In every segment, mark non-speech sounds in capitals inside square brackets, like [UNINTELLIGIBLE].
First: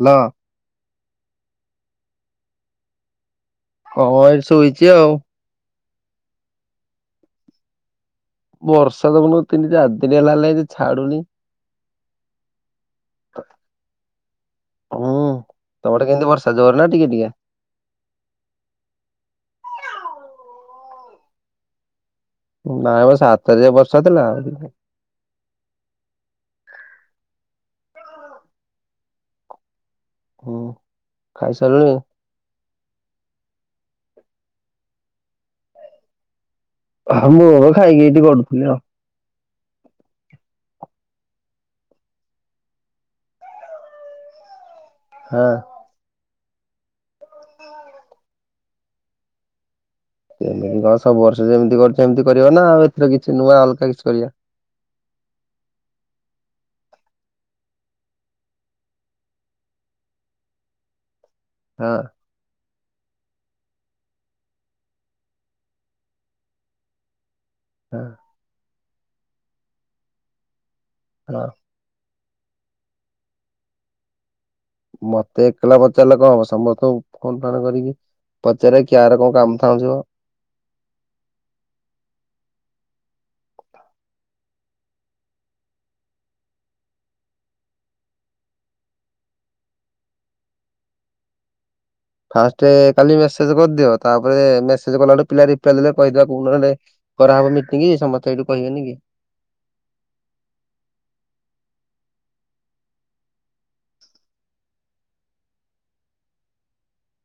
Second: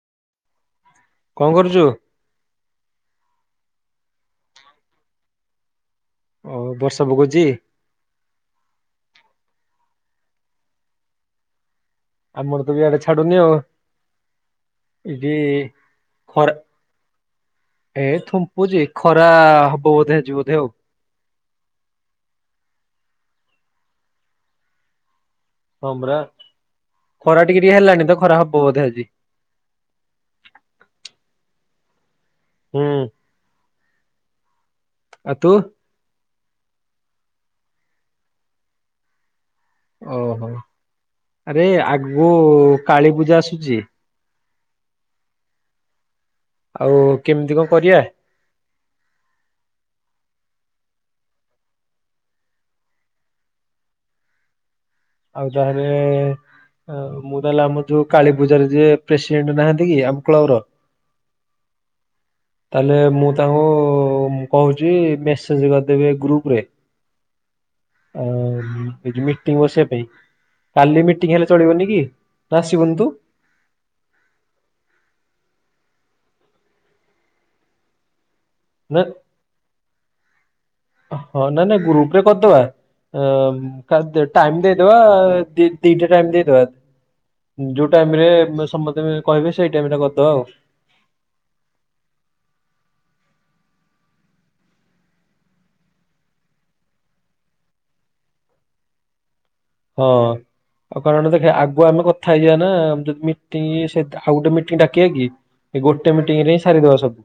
Hello. କଣ କରୁଛୁ? କହଁ ଏଇଠି ଶୋଇଛି ଆଉ। ଓ ବର୍ଷା ପୋଗୁଛି। ବର୍ଷା ତଁ ତିନି ଚାରି ଦିନ ହେଲା ହେଲାଣି ଛାଡୁନି। ଆମର ତ ବି ଇଆଡେ ଛା ଛାଡ଼ୁନୀ ଆଉ ହୁଁ ଏଦି ତମ ଆଡେ କେମିତି ବର୍ଷା ଖରା ଜୋର ନା ଟିକେ ଟିକେ? ଏଇ ଥୁମ୍ପୁଛି ଖରା ହବ ବୋଧେ ଆଜି ବୋଧେ ଆଉ। ନାଇଁ ମ ସାତତାରିଖ ବର୍ଷ ଥିଲା ଆଉ। ହଁ ପରା। ଖରା ଟିକେ ଟିକେ ହେଲାଣି ତ ଖରା ହବ ବୋଧେ ଆଜି। ହୁଁ, ଖାଇସାରିଲଣି। ହୁଁ। ଆ ତୁ। ହଁ ମୁଁ ଖାଇକି ଏଇଠି ଗଡୁଥିଲି ଆଉ ଓହୋ! ଆରେ ଆଗକୁ କାଳୀ ପୂଜା ଆସୁଛି। ହଁ। ଆଉ କେମିତି କଣ କରିବା? ଏମିତି କଣ ସବୁ ବର୍ଷ ଯେମିତି କରୁଛ ଏମିତି କରିବା ନା। ଆଉ ଏଥିରେ କିଛି ନୂଆ ଅଲଗା କିଛି କରିବା। ଆଉ ତାହେଲେ [UNINTELLIGIBLE] ଆଉ ମୁଁ ତାହେଲେ ଆମର ଯୋଉ କାଳୀ ପୂଜାରେ ଯିଏ ପ୍ରେସିଡେଣ୍ଟ ନାହାନ୍ତି କି ଆମ କ୍ଲବର। ହଁ ତାହେଲେ ମୁଁ ତାଙ୍କୁ କହୁଛି ମେସେଜ କରିଦେବେ ଗ୍ରୁପରେ। ହଁ ଆଁ ମିଟିଂ ବସିବା ପାଇଁ କାଲି ମିଟିଂ ହଁ। ହେଲେ ଚଳିବନି କି? ଆସିବୁନୁ ତୁ? ମତେ ଏକେଲା ପଚାରିଲେ କଣ ହବ ସମସ୍ତଙ୍କୁ ଫୋନ୍ ଫାନ କରିକି ପଚାର ନା କିହାର କଣ କାମ ଥାଉ ଥିବ। ହଁ ନାଇଁ ନାଇଁ ଗ୍ରୁପରେ କରିଦବା। ହଁ ଟାଇମ ଦେଇଦବା ଦି ଦିଟା ଟାଇମ୍ ଦେଇଦବା। ଯୋଉ ଟାଇମରେ ସମସ୍ତେ କହିବେ ସେଇ ଟାଇମରେ କରିଦବା ଆଉ। ଫାଷ୍ଟ କାଲି ମେସେଜ କରିଦିଅ ତାପରେ ମେସେଜ କଲା ଗୋଟେ ପିଲା ରିପ୍ଲାଏ ଦେଲେ କହିଦବା କଉ ଦିନ ଗୋଟେ କରାହବ ମିଟିଙ୍ଗ ସମସ୍ତେ ସେଇଠୁ କହିବେନି କି। ହଁ ଆଉ କାରଣ ଦେଖେ ଆଗୁଆ ଆମେ କଥା ହେଇଯିବା ନା ଯଦି ମିଟିଂ ସେଇ ଆଉ ଗୋଟେ ମିଟିଂ ଡାକିବା କି? ଏ ଗୋଟେ ମିଟିଂରେ ହିଁ ସାରିଦବା ସବୁ।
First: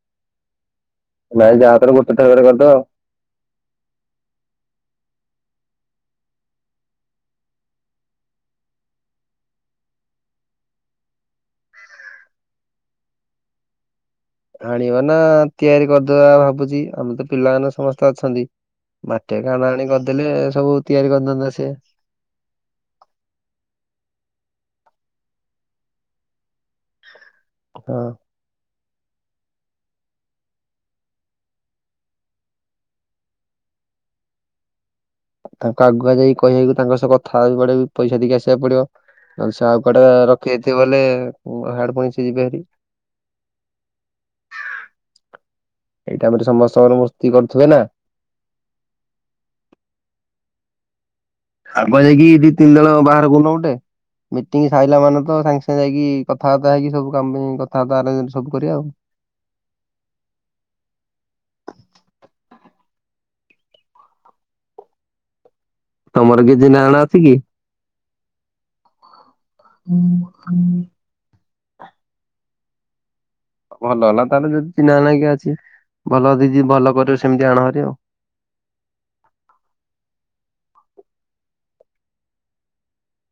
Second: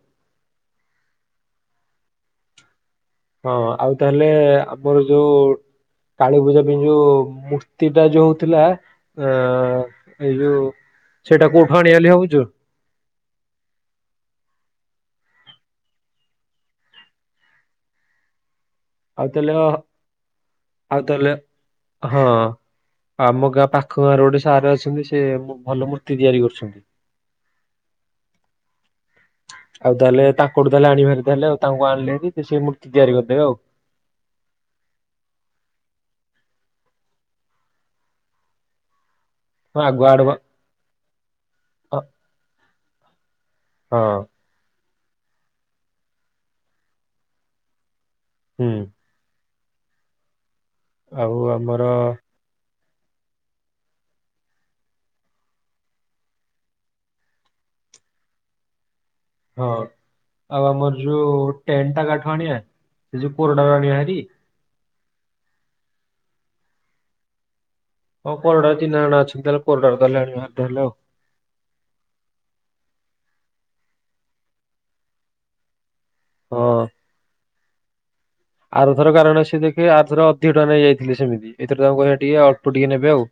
ନାଇଁ ଯାହା ଗୋଟେ ଥରକେ କରିଦବା। ହଁ ଆଉ ତାହେଲେ ଆମର ଯୋଉ କାଳୀ ପୂଜା ପାଇଁ ଯୋଉ ମୂର୍ତ୍ତିଟା ଯୋଉ ହଉଥିଲା। ଆଁ ଏଇ ଯୋଉ ସେଇଟା କୋଉଠୁ ଆଣିବା ବୋଲି ଭାବୁଛୁ? ଆଣିବା ନା ତିଆରି କରିଦବା ଭାବୁଛି ଆମର ତ ପିଲାମାନେ ସମସ୍ତେ ଅଛନ୍ତି। ଆଉ ମାଟିଆ ତାହେଲେ କାର୍ଡ ଆଣି କରିଦେଲେ ସବୁ ଆଉ ତିଆରି ତାହେଲେ କରିଦିଅନ୍ତା ସେ। ହଁ ଆମ ଗାଁ ପାଖ ଗାଁରେ ଗୋଟେ ସାର ଅଛନ୍ତି ସେ ଭଲ ମୂର୍ତ୍ତି ତିଆରି କରୁଛନ୍ତି। ହଁ ଆଉ ତାହେଲେ ତାଙ୍କଠୁ ତାହେଲେ ଆଣିିବାହେରି ତାହେଲେ ଆଉ ତାଙ୍କୁ ଆଣିଲେ ଭାରି ସେ ମୂର୍ତ୍ତି ତିଆରି କରିଦେବେ ଆଉ। ତାଙ୍କୁ ଆଗୁଆ ଯାଇିକି କହିିବାକି ତାଙ୍କ ସହ କଥା ହେବାକୁ ପଡିବ, ପଇସା ଦେଇକି ଆସକୁ ପଡିବ। ଯଦି ସେ ହଁ ଆଉ କୁଆଡେ ଆଗୁଆ ଆଡଭା ରଖିଦେଇଥିବ ହେଲେ ହିଆଡେ ପୁଣି ସେ ଯିବ ହେରି। ହଁ ଏଇ ଟାଇମରେ ସମସ୍ତଙ୍କର ମୂର୍ତ୍ତି କରୁଥିବେ ନା? ହୁଁ ଆଉ ଆମର ଆଗୁଆ ଯାଇକି ଦି ତିନି ଜଣ ବାହାର କରୁନ ଗୋଟେ। ମିଟିଙ୍ଗ ସାରିଲାମାନେ ତ ସାଙ୍ଗେ ସାଙ୍ଗେ ଯାଇକି କଥାବାର୍ତ୍ତା ହେଇିକି ସବୁ କାମ ପାଇଁ କଥାବାର୍ତ୍ତା ସବୁ କରିବା ଆଉ। ହଁ ଆଉ ଆମର ଯୋଉ ଟେଣ୍ଟଟା କାହାଠୁ ଆଣିବା ସେ ଯୋଉ କୋରଡ଼ାରୁ ଆଣିବା ହେରି। ତମର କିଏ ଚିହ୍ନା ଜଣା ଅଛି କି? ହଁ କୋରଡାରେ ଚିହ୍ନା ଜଣା ଅଛନ୍ତି ତାହେଲେ କୋରଡ଼ାରୁ ତାହାଲେ ଆଣିବାହାରି ନହେଲେ ଆଉ। ଭଲ ହେଲା ତାହେଲେ ଯଦି ଚିହ୍ନା ଜଣା କିିଏ ଅଛି, ଭଲ ଜଦି ଯିଏ ହଁ। ଭଲ କରିବ ସେମିତି ଆଣହେରି ଆଉ। ଆରଥର କାରଣ ସେ ସିଏ ଦେଖେ ଆରଥର ଅଧିକ ଟଙ୍କା ନେଇଯାଇଥିଲେ ସେମିତି ଏଥିରେ ତାଙ୍କୁ କହିବା ଟିକେ ଅଳ୍ପ ଟିକେ ନେବେ ଆଉ।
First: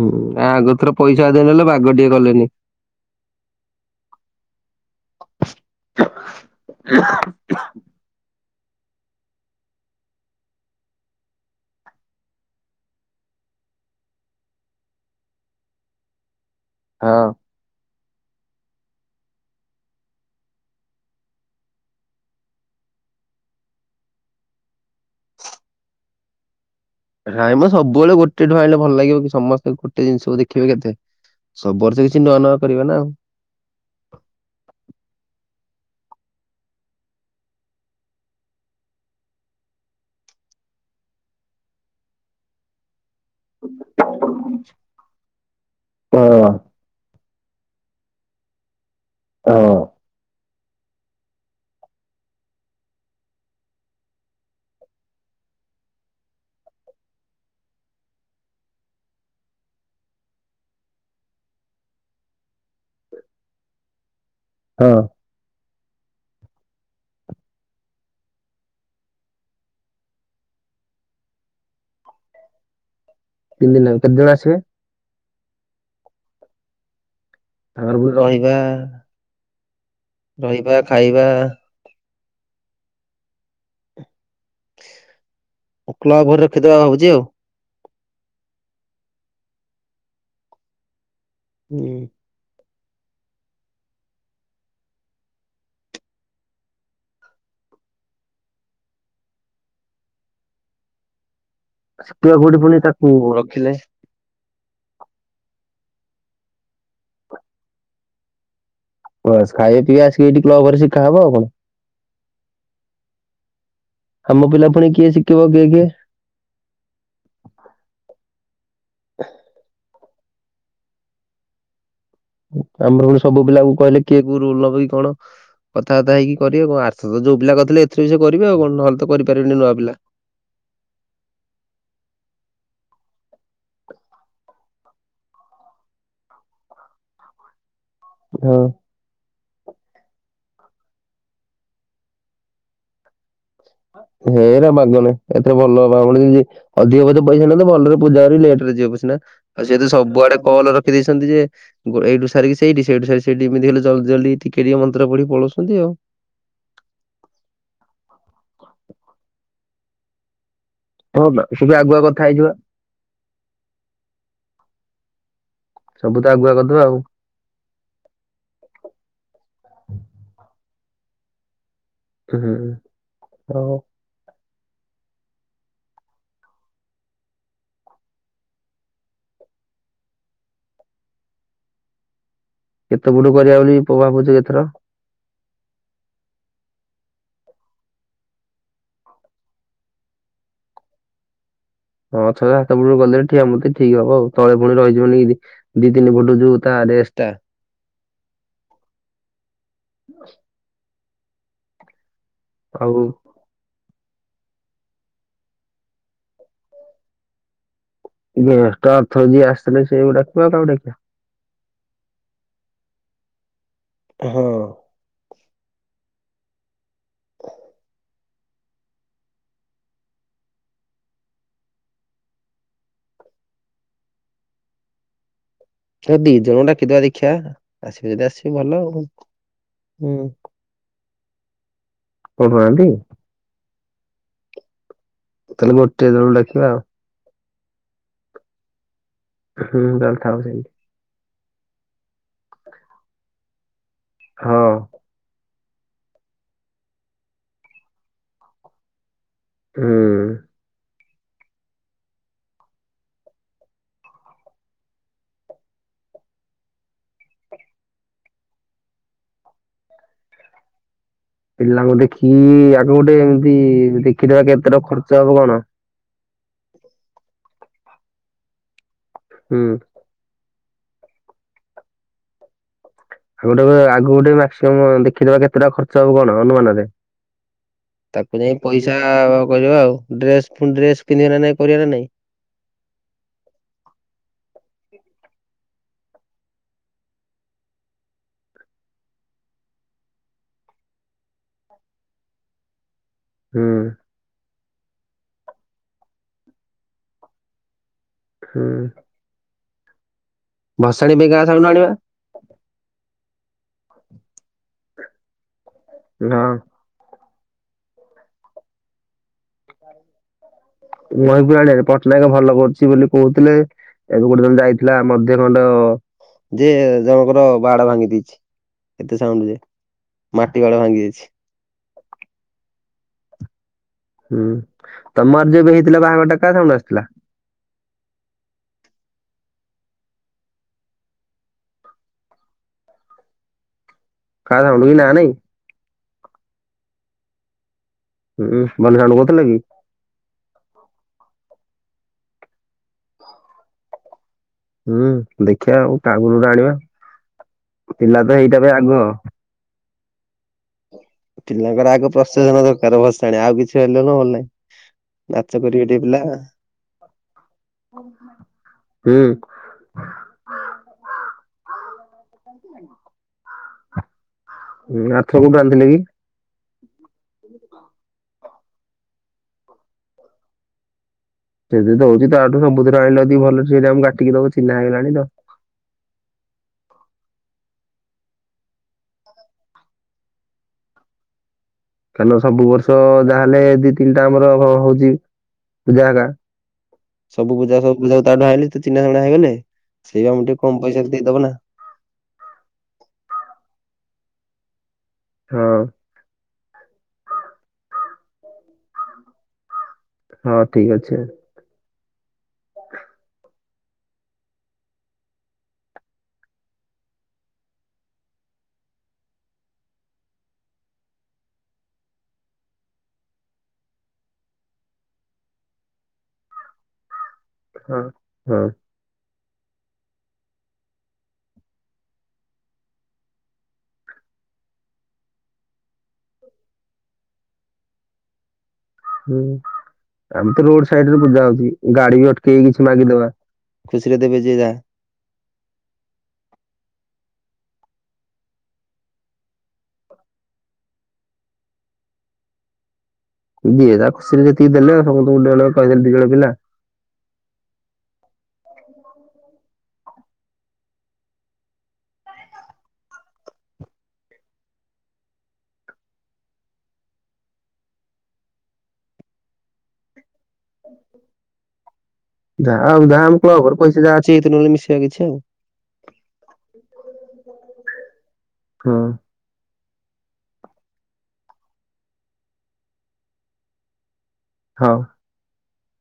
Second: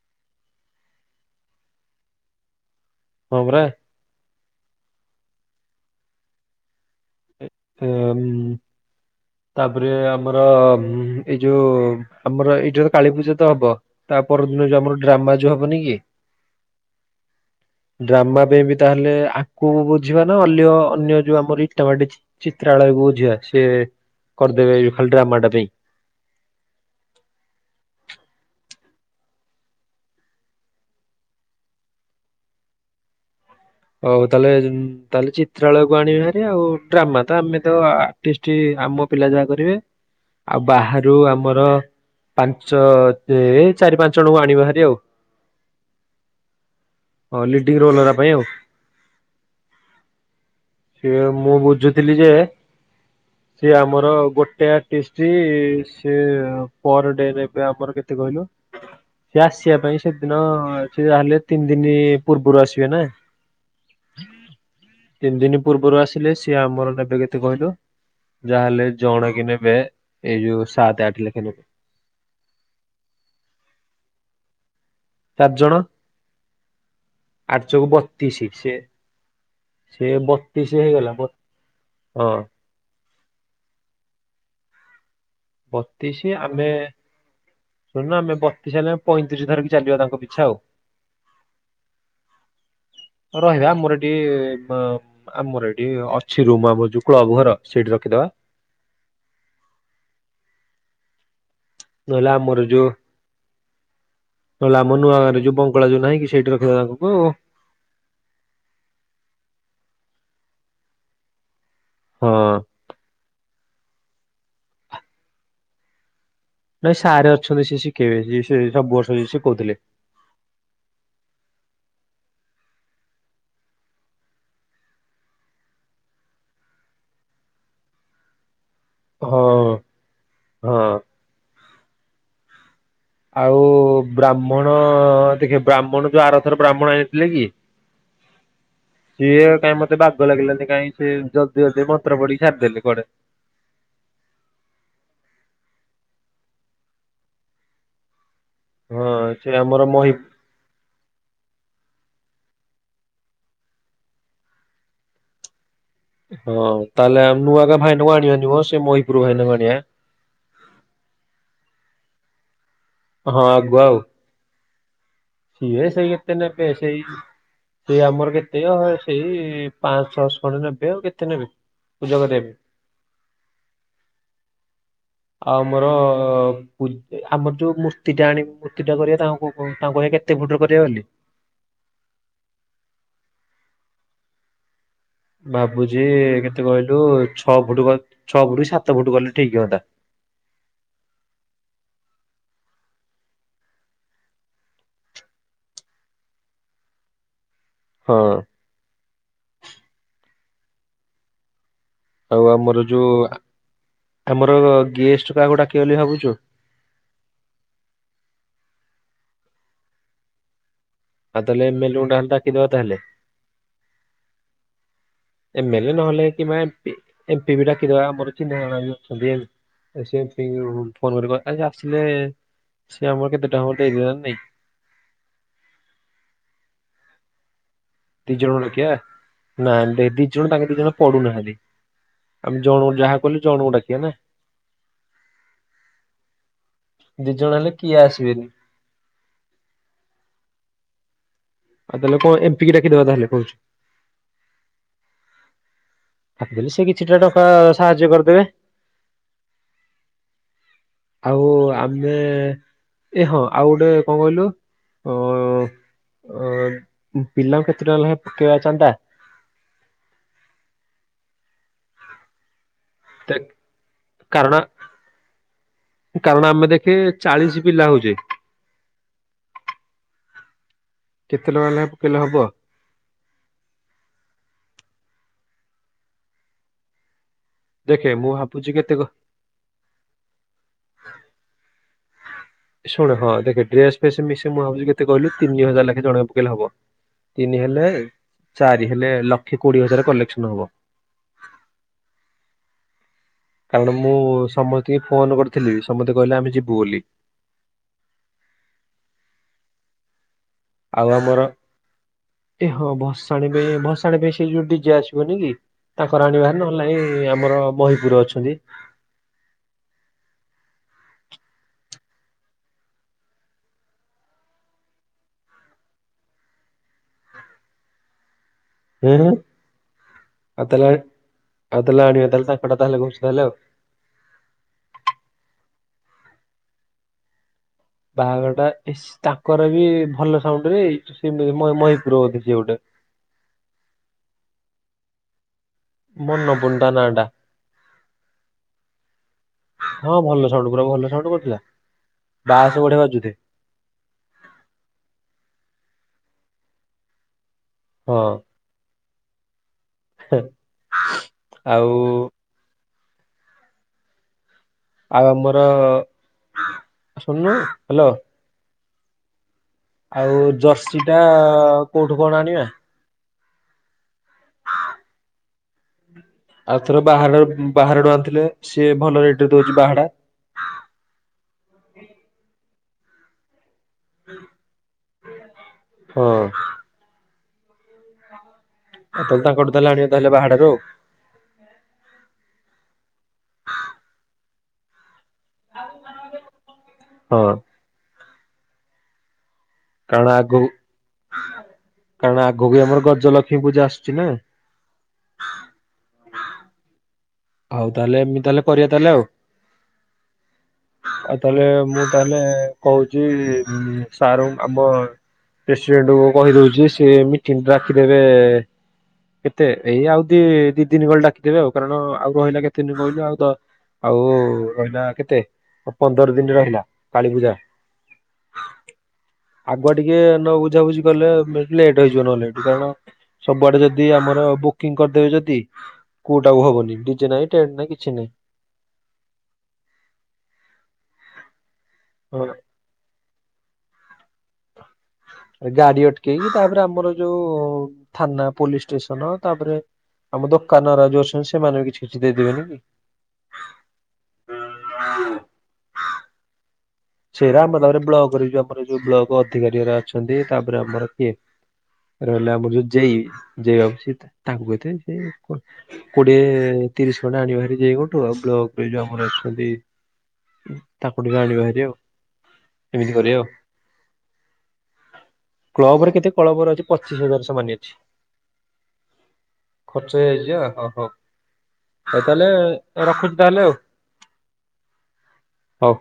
ହୁଁ ୟା ଆଗଥର ପଇସା ଅଧିକ ନେଲେ ବାଗ ଟିକେ କଲେନି। ହଁ ପରା। [UNINTELLIGIBLE] ହମ୍ ତାପରେ ଆମର ଏଇ ଯୋଉ ଆମର ଏଇଠି ଗୋଟେ କାଳୀପୂଜା ତ ହବ। ତା ପର ଦିନ ଯୋଉ ଆମର ଡ୍ରାମା ଯୋଉ ହବନି କି। ହଁ ଡ୍ରାମା ପାଇଁ ବି ତାହେଲେ ଆଙ୍କୁ ବୁଝିବା ନା ଅଲ୍ୟ ଅନ୍ୟ ଯୋଉ ଆମର ଏଇ ଇଟାବାଟି ଚିତ୍ରାଳୟକୁ ବୁଝିିବା ସେ କରିଦେବେ ଖାଲି ଡ୍ରାମାଟା ପାଇଁ। ନାଇଁ ମ ସବୁବେଳେ ଗୋଟେଠୁ ଆଣିଲେ ଭଲ ଲାଗିବ କି ସମସ୍ତେ ଗୋଟେ ଜିନିଷକୁ ଦେଖିବେ କେତେ? ସବୁ ବର୍ଷ କିଛି ନୂଆ ନୂଆ କରିବା ନା ଆଉ। ଅ ଉ ତାଲେ ତାହେଲେ ଚିତ୍ରାଳୟକୁ ଆଣିବେ ହେରି ଆଉ ଡ୍ରାମା ତ ଆମେ ତ ଆର୍ଟିଷ୍ଟ ଆମ ପିଲା ଯାହା କରିବେ ଆଉ ବାହାରୁ ଆମର ପାଞ୍ଚ ଯେ ଚାରି ପାଞ୍ଚ ଜଣଙ୍କୁ ଆଣିବା ହେରି ଆଉ ହଁ ଲିଡିଙ୍ଗ ରୋଲ୍ ପାଇଁ ଆଉ ହଁ ସେଏ ମୁଁ ବୁଝୁଥିଲି ଯେ [UNINTELLIGIBLE] ସେି ଆମର ଗୋଟେ ଆର୍ଟିଷ୍ଟ ସେ ପର୍ ଡେ ନେବେ ଆମର କେତେ କହିଲୁ ସି ଆସିବା ପାଇଁ ସେଦିନ ସେ ତାହେଲେ ତିନି ଦିନ ପୂର୍ବରୁ ଆସିବେ ନା ହୁଁ [UNINTELLIGIBLE] ହଁ ତିନି ଦିନ ପୂର୍ବରୁ ଆସିଲେ ସିଏ ଆମର ନେବେ କେତେ କହିଲୁ ଯାହାହେଲେ ଜଣ କେ ନେବେ ଏଇ ଯୋ ସାତ ଆଠ ଲେଖା ନେବେ ତିି ଦିନ ଲଗବ କେତେ ଜଣ ଆସେ ଚାରି ଜଣ ଆଠଶ କୁ ତାଙ୍କର ପୁଣି ବତିଶ ରହିବା ସେି ସେ ରହିବା ବତିଶ ହେଇଗଲା ଖାଇବା ବ ହଁ କ୍ଲବ୍ ଘରେ ରଖିଦବା ଭାବୁଛି ଆଉ ଶୁଣୁ ଆମେ ବତିଶ ହେଲେେ ପଁତିରିଶ ଧରିକି ଚାଲିବା ତାଙ୍କ ପିଛା ଆଉ ହୁଁ ରହିବା ମୋର ଏଟି ଆମର ଏଠି ଅଛି ରୁମ ଆବ ଯୁକୁଳ ବାବୁ ଘର ସେଇଠି ରଖିଦବା ସେ ନହେଲେ ପୁଆ ଆମର କୋଉଠି ପୁଣି ତାକୁ ରଖିଲେ ନଲେ ଆମ ନୂଆ ଘରେ ବଙ୍ଗଳା ଯୋଉ ନାହିଁ କି ସେଇଠି ରଖିଦବା ତାଙ୍କୁଉ ବସ୍ ଖାଇବା ପିଇବାସି ଏଇଠି୍ କ୍ଲବ୍ ରେ ଶିଖା ହବ ଆଉ କଣ ହଁ ଆମ ପିଲା ପୁଣି କିଏ ଶିଖିବ କିଏ କିଏ ନାଇଁ ସାରେ ଅଛନ୍ତି ସିଏ ଶିଖେଇବେ ସିଏ ସବୁ ବର୍ଷ ଯିଏ ଶିକହୁଥିଲେ ଆମର ପୁଣି ସବୁ ପିଲାକୁ କହିଲେ କିଏ କୋଉ ରୋଲ ନବ କି କଣ କଥାବାର୍ତା ହେଇକିିବେ କଣ ଆର୍ଥ ତ ଯୋଉ ପିଲା କରିଥିଲେ ଏରେ ବି ସେ କରିବେ ଆଉ କଣ ନହେଲେ ତ ହଁ। କରିପିବନି ନୂଆ ପିଲା ହଁ ଆଉ ବ୍ରାହ୍ମଣ ଦେଖିବ ବ୍ରାହ୍ମଣ ଯୋଉ ଆରଥର ବ୍ରାହ୍ମଣ ଆଣିଥିଲେ କି ହଁ ସିଏ କାହିଁ ମତେ ବା ଲାଗିଲାନି କାଇହିଁ ସିଏ ଜଲଦି ଜଲଦି ମନ୍ତ୍ର ପଡିକି ଛାରିଦେଲେ କୁଆଡ଼େ ହେଇ ବାଗ ନାଇ ଏତେ ଭଲ ହବ ଆ ଅଧିକ ଅଧ ପଇସା ନ ତ ଭଲରେ ପୂଜା ଲେଟ ଯିବ ହଁ ସନା ସେ ଆଉ ଆମର ସେତ ମହି ସବୁଆଡେ କଲ ରଖି ଦେଇେଇଛନ୍ତି ଯେ ଗ ଏଇଠୁ ସାରିକି ସେଠ ସେଇଠୁ ସାରି ସେଠ ଏମିତି ହେଲେ ଜଲଦି ଜଲଦି ଟିକେ ଟିକେ ମନ୍ତ୍ର ପଢି ପଳଉଛନ୍ତି ଆଉ ହଁ ତାହେଲେ ନୂଆ କ ଭାଇନାଙ୍କୁ ଆଣିବା ନିବ ସେ ମହିପୁର ଭାଇନାଙ୍କୁ ଆଣିବା ହଁ ତେବେ ଆଗୁଆ କଥା ହେଇଯିବା ହଁ ଆଗୁଆ ଆଉ [UNINTELLIGIBLE] ସିଏ ସେଇ ସବୁ ତ ଏତେ ଆଗୁଆ ନେପେ କରିଦବା ଆଉ ସେଇ ସିଏ ଆମର କେତେ ଅହ ସେଇ ପାଁଶ ଛଅଶ ଖଣ୍ଡେ ନେବେ ଆଉ କେତେ ନେବେ। ପୂଜା ହଁ କରିବା ପାଇଁ। ହଉ। ଆମର ପୂ ଆମର ଯୋଉ ମୂର୍ତ୍ତି ଟା ଆଣି ମୂର୍ତ୍ତି ଟା କରିବା ତାଙ୍କୁ ଙ୍କୁ ଙ୍କୁ ତାଙ୍କୁ କହିବା କେତ ତେ ଫୁଟୁର କରିବା ବୋଲି? କେତେ ଫୁଟୁ କରିବା ବୋଲି ପ ଭାବୁଚୁ ଏଥର। ଭାବୁଚି ଇ ଇ କେତେ କହିଲୁ ଛଅ ଫୁଟୁ ବା ଛଅ ଫୁଟୁ କି ସାତ ଫୁଟୁ କଲେ ଠିକ୍ ହଅନ୍ତା। ହଁ ଛଅ ସାତ ଫୁଟୁ କଲେ ଠିଆ ମୂର୍ତ୍ତି ଠିକ୍ ହବ ଆଉ ତଳେ ପୁଣି ରହିଯିବ ନିକି ଦି ଦି ତିନି ଫୁଟୁ ଯୋଉ ତା ରେସ୍ ଟା। ହଁ। ହ ଆଉ ଆମର ଯୋଉ ଆ ଆମର ଗେଷ୍ଟ କାହାକୁ ଡ଼ାକିବା ବୋଲି ଭାବୁଚୁ? ଗେଷ୍ଟେ ଆରଥର ଯିଏ ଆସିଥିଲେ ସେ କୁ ଡ଼ାକବା ଆଉ କାହାକୁ ଡାକିବା। ଆଉ ତାହାଲେ ଏମ୍ ଏଲ ଏ ଙ୍କୁ ଟାହାଲ ଡାକିଦେବା ତାହାଲେ। ହଁ। ଏମ ଏଲ ଏ ନହେଲେ କିମ୍ବା ଏମ ପି ଏମ ପି ବି ଡାକିଦବା ଆମର ଚିହ୍ନା ଜଣା ବି ଅଛନ୍ତି ଏମ୍ ଏ ସେ ଏତିକି ବେଳୁକୁ ଫୋନ କରି କ ଆରେ ସିଏ ଆସିଲେ ସିଏ ଆମର କେତେ ଟା ହବ ଡେରିହେଲା ନା ନାଇଁ। ତ ଦି ଜଣକୁ ଡ଼ାକିଦବା ଦେଖିଆ। ଆସିବେ ଯଦି ଦି ଆସିବେ ଜଣଙ୍କୁ ଭଲ ଆଉ। ଡାକିବା ନା ଦେଖ ଦି ହୁଁ। ଜଣ ତାଙ୍କ ଦି ଜଣ ପଡୁନାହାନ୍ତି ଆମେ ପଢୁନାହାନ୍ତି ଜଣୁ ଯାହାକୁ ହେଲେ ଜଣୁକୁ ଡାକିବା ନା। ତାହେଲେ ଗୋଟେ ଦଳକୁ ଡ଼ାକିବା ଆଉ। ଦି ଜଣ ହେଲେ କିଏ ଆସିବେନି। ହୁଁ ତାହାଲେ ଥାଉ ସେମତି। ଆଉ ତାହଲେ କଣ ଏମ୍ ପି କି ଡାକିଦବା ତାହାଲେ କହୁଚୁ। ହଁ। ଡ଼ାକିଦେଲି ସେ କିଛିଟା ଟଙ୍କା ଆ ଆ ସାହାଯ୍ୟ କରିଦେବେ। ହୁଁ। ଆଉ ଆମେ ଏ ହଁ ଆଉ ଗୋଟେ କଣ କହିଲୁ ଅଁ ଅଁ ଅଁ ପିଲାଙ୍କୁ କେତେ ଟଙ୍କା ଲାଖେ ପକେଇବା ଚାନ୍ଦା? ପିଲାଙ୍କୁ ଦେଖିକି ଇ ଇ ଆଗ ଗୋଟେ ଦେ- ଏମତି ଇ ଇ ଦେଖିଦେବା କାରଣ କେତେ ଟ ଖର୍ଚ୍ଚ ହବ କଣ। କାରଣ ଆମେ ଦେଖେ ଚାଳିଶ ପିଲା ହଉଚେ। ହୁଁ। କେତେ ଟଙ୍କା ଲାଖେ ପକେଇଲେ ହବ? ଆଉ ଗୋଟେ ଆଗ ଗୋଟେ ମାକ୍ସିମମ୍ ଦେଖିଦବା କେତେ ଟା ଖର୍ଚ୍ଚ ହବ କଣ ଅନୁମାନରେ। ଦେଖେ ମୁଁ ତାକୁ ଯାଇଁ ଭାବୁଛି କେତେ ପଇସା କହିଦବା ଆଉ ଡ୍ରେସ ଫୁଣି ଡ୍ରେସ ପିନ୍ଧିବା ନା ନାଇଁ କରିବା ନା ନାଇଁ? ଶୁଣ ହଁ ଦେଖେ ଡ୍ରେସ୍ ଫ୍ରେସ୍ ମିଶି ମୁଁ ଭାବୁଚି କେତେ କହିଲୁ ତିନି ହଜାର ଲାଖେ ଜଣକେ ପକେଇଲେ ହବ। ତିନି ହେଲେ ଚାରି ହେଲେ ଲକ୍ଷେ କୋଡ଼ିଏ ହଜାରେ କଲେକ୍ସନ ହବ। ହୁଁ କାରଣ ମୁଁ ସମସ୍ତିଙ୍କି ଫୋନ କରିଥିଲି ସମତେ କହିଲେ ଆମେ ଯିବୁ ବୋଲି। ହୁଁ। ଆଉ ଭସାଣି ପାଇଁ ଆମର କାହା ସାଉଣ୍ଡ ଆଣିବା? ଏ ହଁ ଭସାଣି ପେଇଁ ଭସାଣି ପାଇଁ ସେ ଯୋଉ ଡିଜ୍ ଜେ ଆସିବନି କି ତାଙ୍କର ହଁ ଆଣିବା ଭାରି ନହଲ ନାଇଁ ଇ ଇ ଆମର ମହିପୁର ଅଛନ୍ତି। ହ ହ ମହିପୁର ଆଡେ ପଟ୍ଟନାୟକ ଭଲ କରୁଚି ବୋଲି କହୁଥିଲେ। ଏବେ ଗୋଟେ ଜଣ ଯାଇଥିଲା ମଧ୍ୟ ଖଣ୍ଡ ଯେ ଜଣଙ୍କର ବାଡ ଭାଙ୍ଗି ଦେଇଛି। ହୁଁ ଏତେ ହୁଁ ସାଉଣ୍ଡ ଆଉ ମାଟି [UNINTELLIGIBLE] ତାହେଲେ ଭାଙ୍ଗି ଯାଇଛି। ଆଉ ଦେଲେ ଆଣିବା [UNINTELLIGIBLE] ତା ହେଲେ ଆଉ। ହୁଁ ତମର ଯୋଉ ବି ହେଇଥିଲା ବାହାଘର ଟା କା ସାଉଣ୍ଡ ଆସିଥିଲା? ବାହାଘର ଟା ଏ ତାଙ୍କର ବି ଭଲ ସାଉଣ୍ଡ ରେ ମହପର ବଧ ସେଏ ଗୋଟେ କା ସା [UNINTELLIGIBLE] [UNINTELLIGIBLE] ହୁଁ [UNINTELLIGIBLE] କହୁଥିଲେ କି ହଁ ଭଲ ସାଉଣ୍ଡ ଭଲ ସାଉଣ୍ଡ କରୁଥିଲା ବାସ ବଢେଆ ବାଜୁଥଏ। ହୁଁ ଦେଖିବା ଆଉ କାଗଲ ଟା ଆଣିବା ହଁ ପିଲା ତ ହେଇଟା ବି ଆଗ [INAUDIBLE] ଆଉ ପିଲାଙ୍କର ଆଗ ପ୍ରସାଧନ ଦରକାର ଭସାଣି ଆଉ କିଛି ହେଲନ ଭଲ ନାଇଁ ଆଉ ଆମର ଶୁଣୁନୁ ହ୍ୟାଲୋ। ହୁଁ। ଆଉ ଜର୍ସି ଟା କୋଉଠୁ କଣ ଆଣିବା? [UNINTELLIGIBLE] ଆଉଥର ବାହାର ବାହାରେ ଡ ଆନ୍ଣିଥିଲେ ସିଏ ଭଲ ରେଟରେ ଦଉଛି ବାହାଡା। ସେଦି ଦଉଛି ତ ଆଠୁ ସମୁଦ୍ର ଆଣିଲ ଦି ଭଲ ସେଇ ଆମକୁ କାଟିକି ଦବ ଚିହ୍ନା ହେଇଗଲାଣି ତ। ହଁ। ଆଉ ତାହେଲେ ତାଙ୍କଠୁ ତାହେଲେ ଆଣିବା ତାହେଲେ ଵା ହାଡାରୁ ଆଉ। କାରଣ ସବୁ ବର୍ଷ ଯାହାହେଲେ ଦି ତିନିଟା ଆମର ହଉଛି ପୂଜା ହେଗ ହଁ ସବୁପୂଜା ସବୁପୂଜା ତାଠୁ ଆଣିଲି ଚିହ୍ନାଜଣା ହେଇଗଲେ ସେଇ କାରଣ ଆମକୁ ଟିକେ ଆଗକୁ କମ ପଇସାରେ ଦେଇଦବ ନା। କାରଣ ଆଗକୁ ଆମର ଗଜଲକ୍ଷ୍ମୀ ପୂଜା ଆସୁଛି ନା। ହଁ। ଆଉ ତାହେଲେ ଏମିତି ତାହେଲେ କରିବା ତାହେଲେ ଆଉ। ହଁ ଠିକ ଅଛି। ଆଉ ତାହେଲେ ମୁଁ ତାହେଲେ କହୁଛି ଉନ୍ ସାରୁ ଆମ ପ୍ରେସିଡେଣ୍ଟକୁ କହିଦଉଛି ସେ ମିଟିଂ ରାଖିଦେବେ କେତେ ଏଇ ଆଉ ଦି ଦି ଦିନ ଗଲେ ଡାକିଦବେ ଆଉ କାରଣ ଆଉ ରହିଲା କେତେ ଦିନ କହିଲୁ ଆଉ ତ ଆଉ ରହିଲା କେତେ ପନ୍ଦର ଦିନ ରହିଲା କାଳୀପୂଜା। ହଁ ହଁ। ଆଗୁଆ ଟିକେ ନ ବୁଝାବୁଝି କଲେ ଲେଟ୍ ହେଇଯିବ ନହେଲେ କାରଣ ସବୁଆଡେ ଯଦି ଆମର ବୁକିଂ କରିଦେବେ ଯଦି କୋଉଟା ଆଉ ହବନି। ଡିଜେ ନାଇଁ ଟେଣ୍ଟ ନାଇଁ କିଛିନାଇ। ହୁଁ ଆମେ ତ ରୋଡ ସାଇଡରେ ପୂଜା ହଉଛି ଗାଡି ବି ହଁ ଅଟକେଇକି ମାଗିଦବା ଖୁସିରେ ଦେବେ ଯେ ଯାହା। ଗାଡି ଅଟକେଇକି ତାପରେ ଆମର ଯୋଉ ଥାନା ପୋଲିସ ଷ୍ଟେସନ ତାପରେ ଆମ ଦୋକାନ ଯୋଉ ଅଛନ୍ତି ସେମାନେ ବି କିଛି ଖଛି ଦେଇଦେବେନି କି। ଇିଏ ତା ଖୁସିରେ ଯେତିକି ଦେଲେ ସମଗୋଟେ ଜଣ କ କହିହେ ଦିଜଣ ପିଲା ସେଟା ଆମ ତାପରେ ବ୍ଲକରେ ଯଉ ଆମର ଯୋଉ ବ୍ଲକ ଅଧିକାରୀ ଅଛନ୍ତି ତାପରେ ଆମର କିଏ ରହିଲେ ଆମର ଯୋଉ ଜେଇ ଜେଇ ବାବୁ ସି ତାଙ୍କୁ କହିଥିବ ସେ କଣ କୋଡିଏ ତିରିଶ ଖଣ୍ଡେ ଆଣିବାରି ଯେଇଗୋଠୁ ଆଉ ବ୍ଲକ ରେ ଯୋଉ ଆମର ଅଛନ୍ତି ତାକୁଠିକେ ଜାଣିବା ଭାରି ଆଉ ଧ ଏମିତି ଧାମ କରିବା ଆଉ କ ଘର ପଇସା ଯାହା ଅଛି ଏଇ ନହେଲେ ମିଶିବା କିଛି ଆଉ। କ୍ଳବରେ କେତେ କଳବର ଅଛି ପଚିଶ ହଜାର ସମାନ ଅଛି। ହଁ। ଖର୍ଚ୍ଚ ହେଇଯାଇଚି ପା ହଁ ହଉ ହଉ ତାହେଲେ ରଖୁଚି ତାହେଲେ ଆଉ। ହଁ। ହଉ।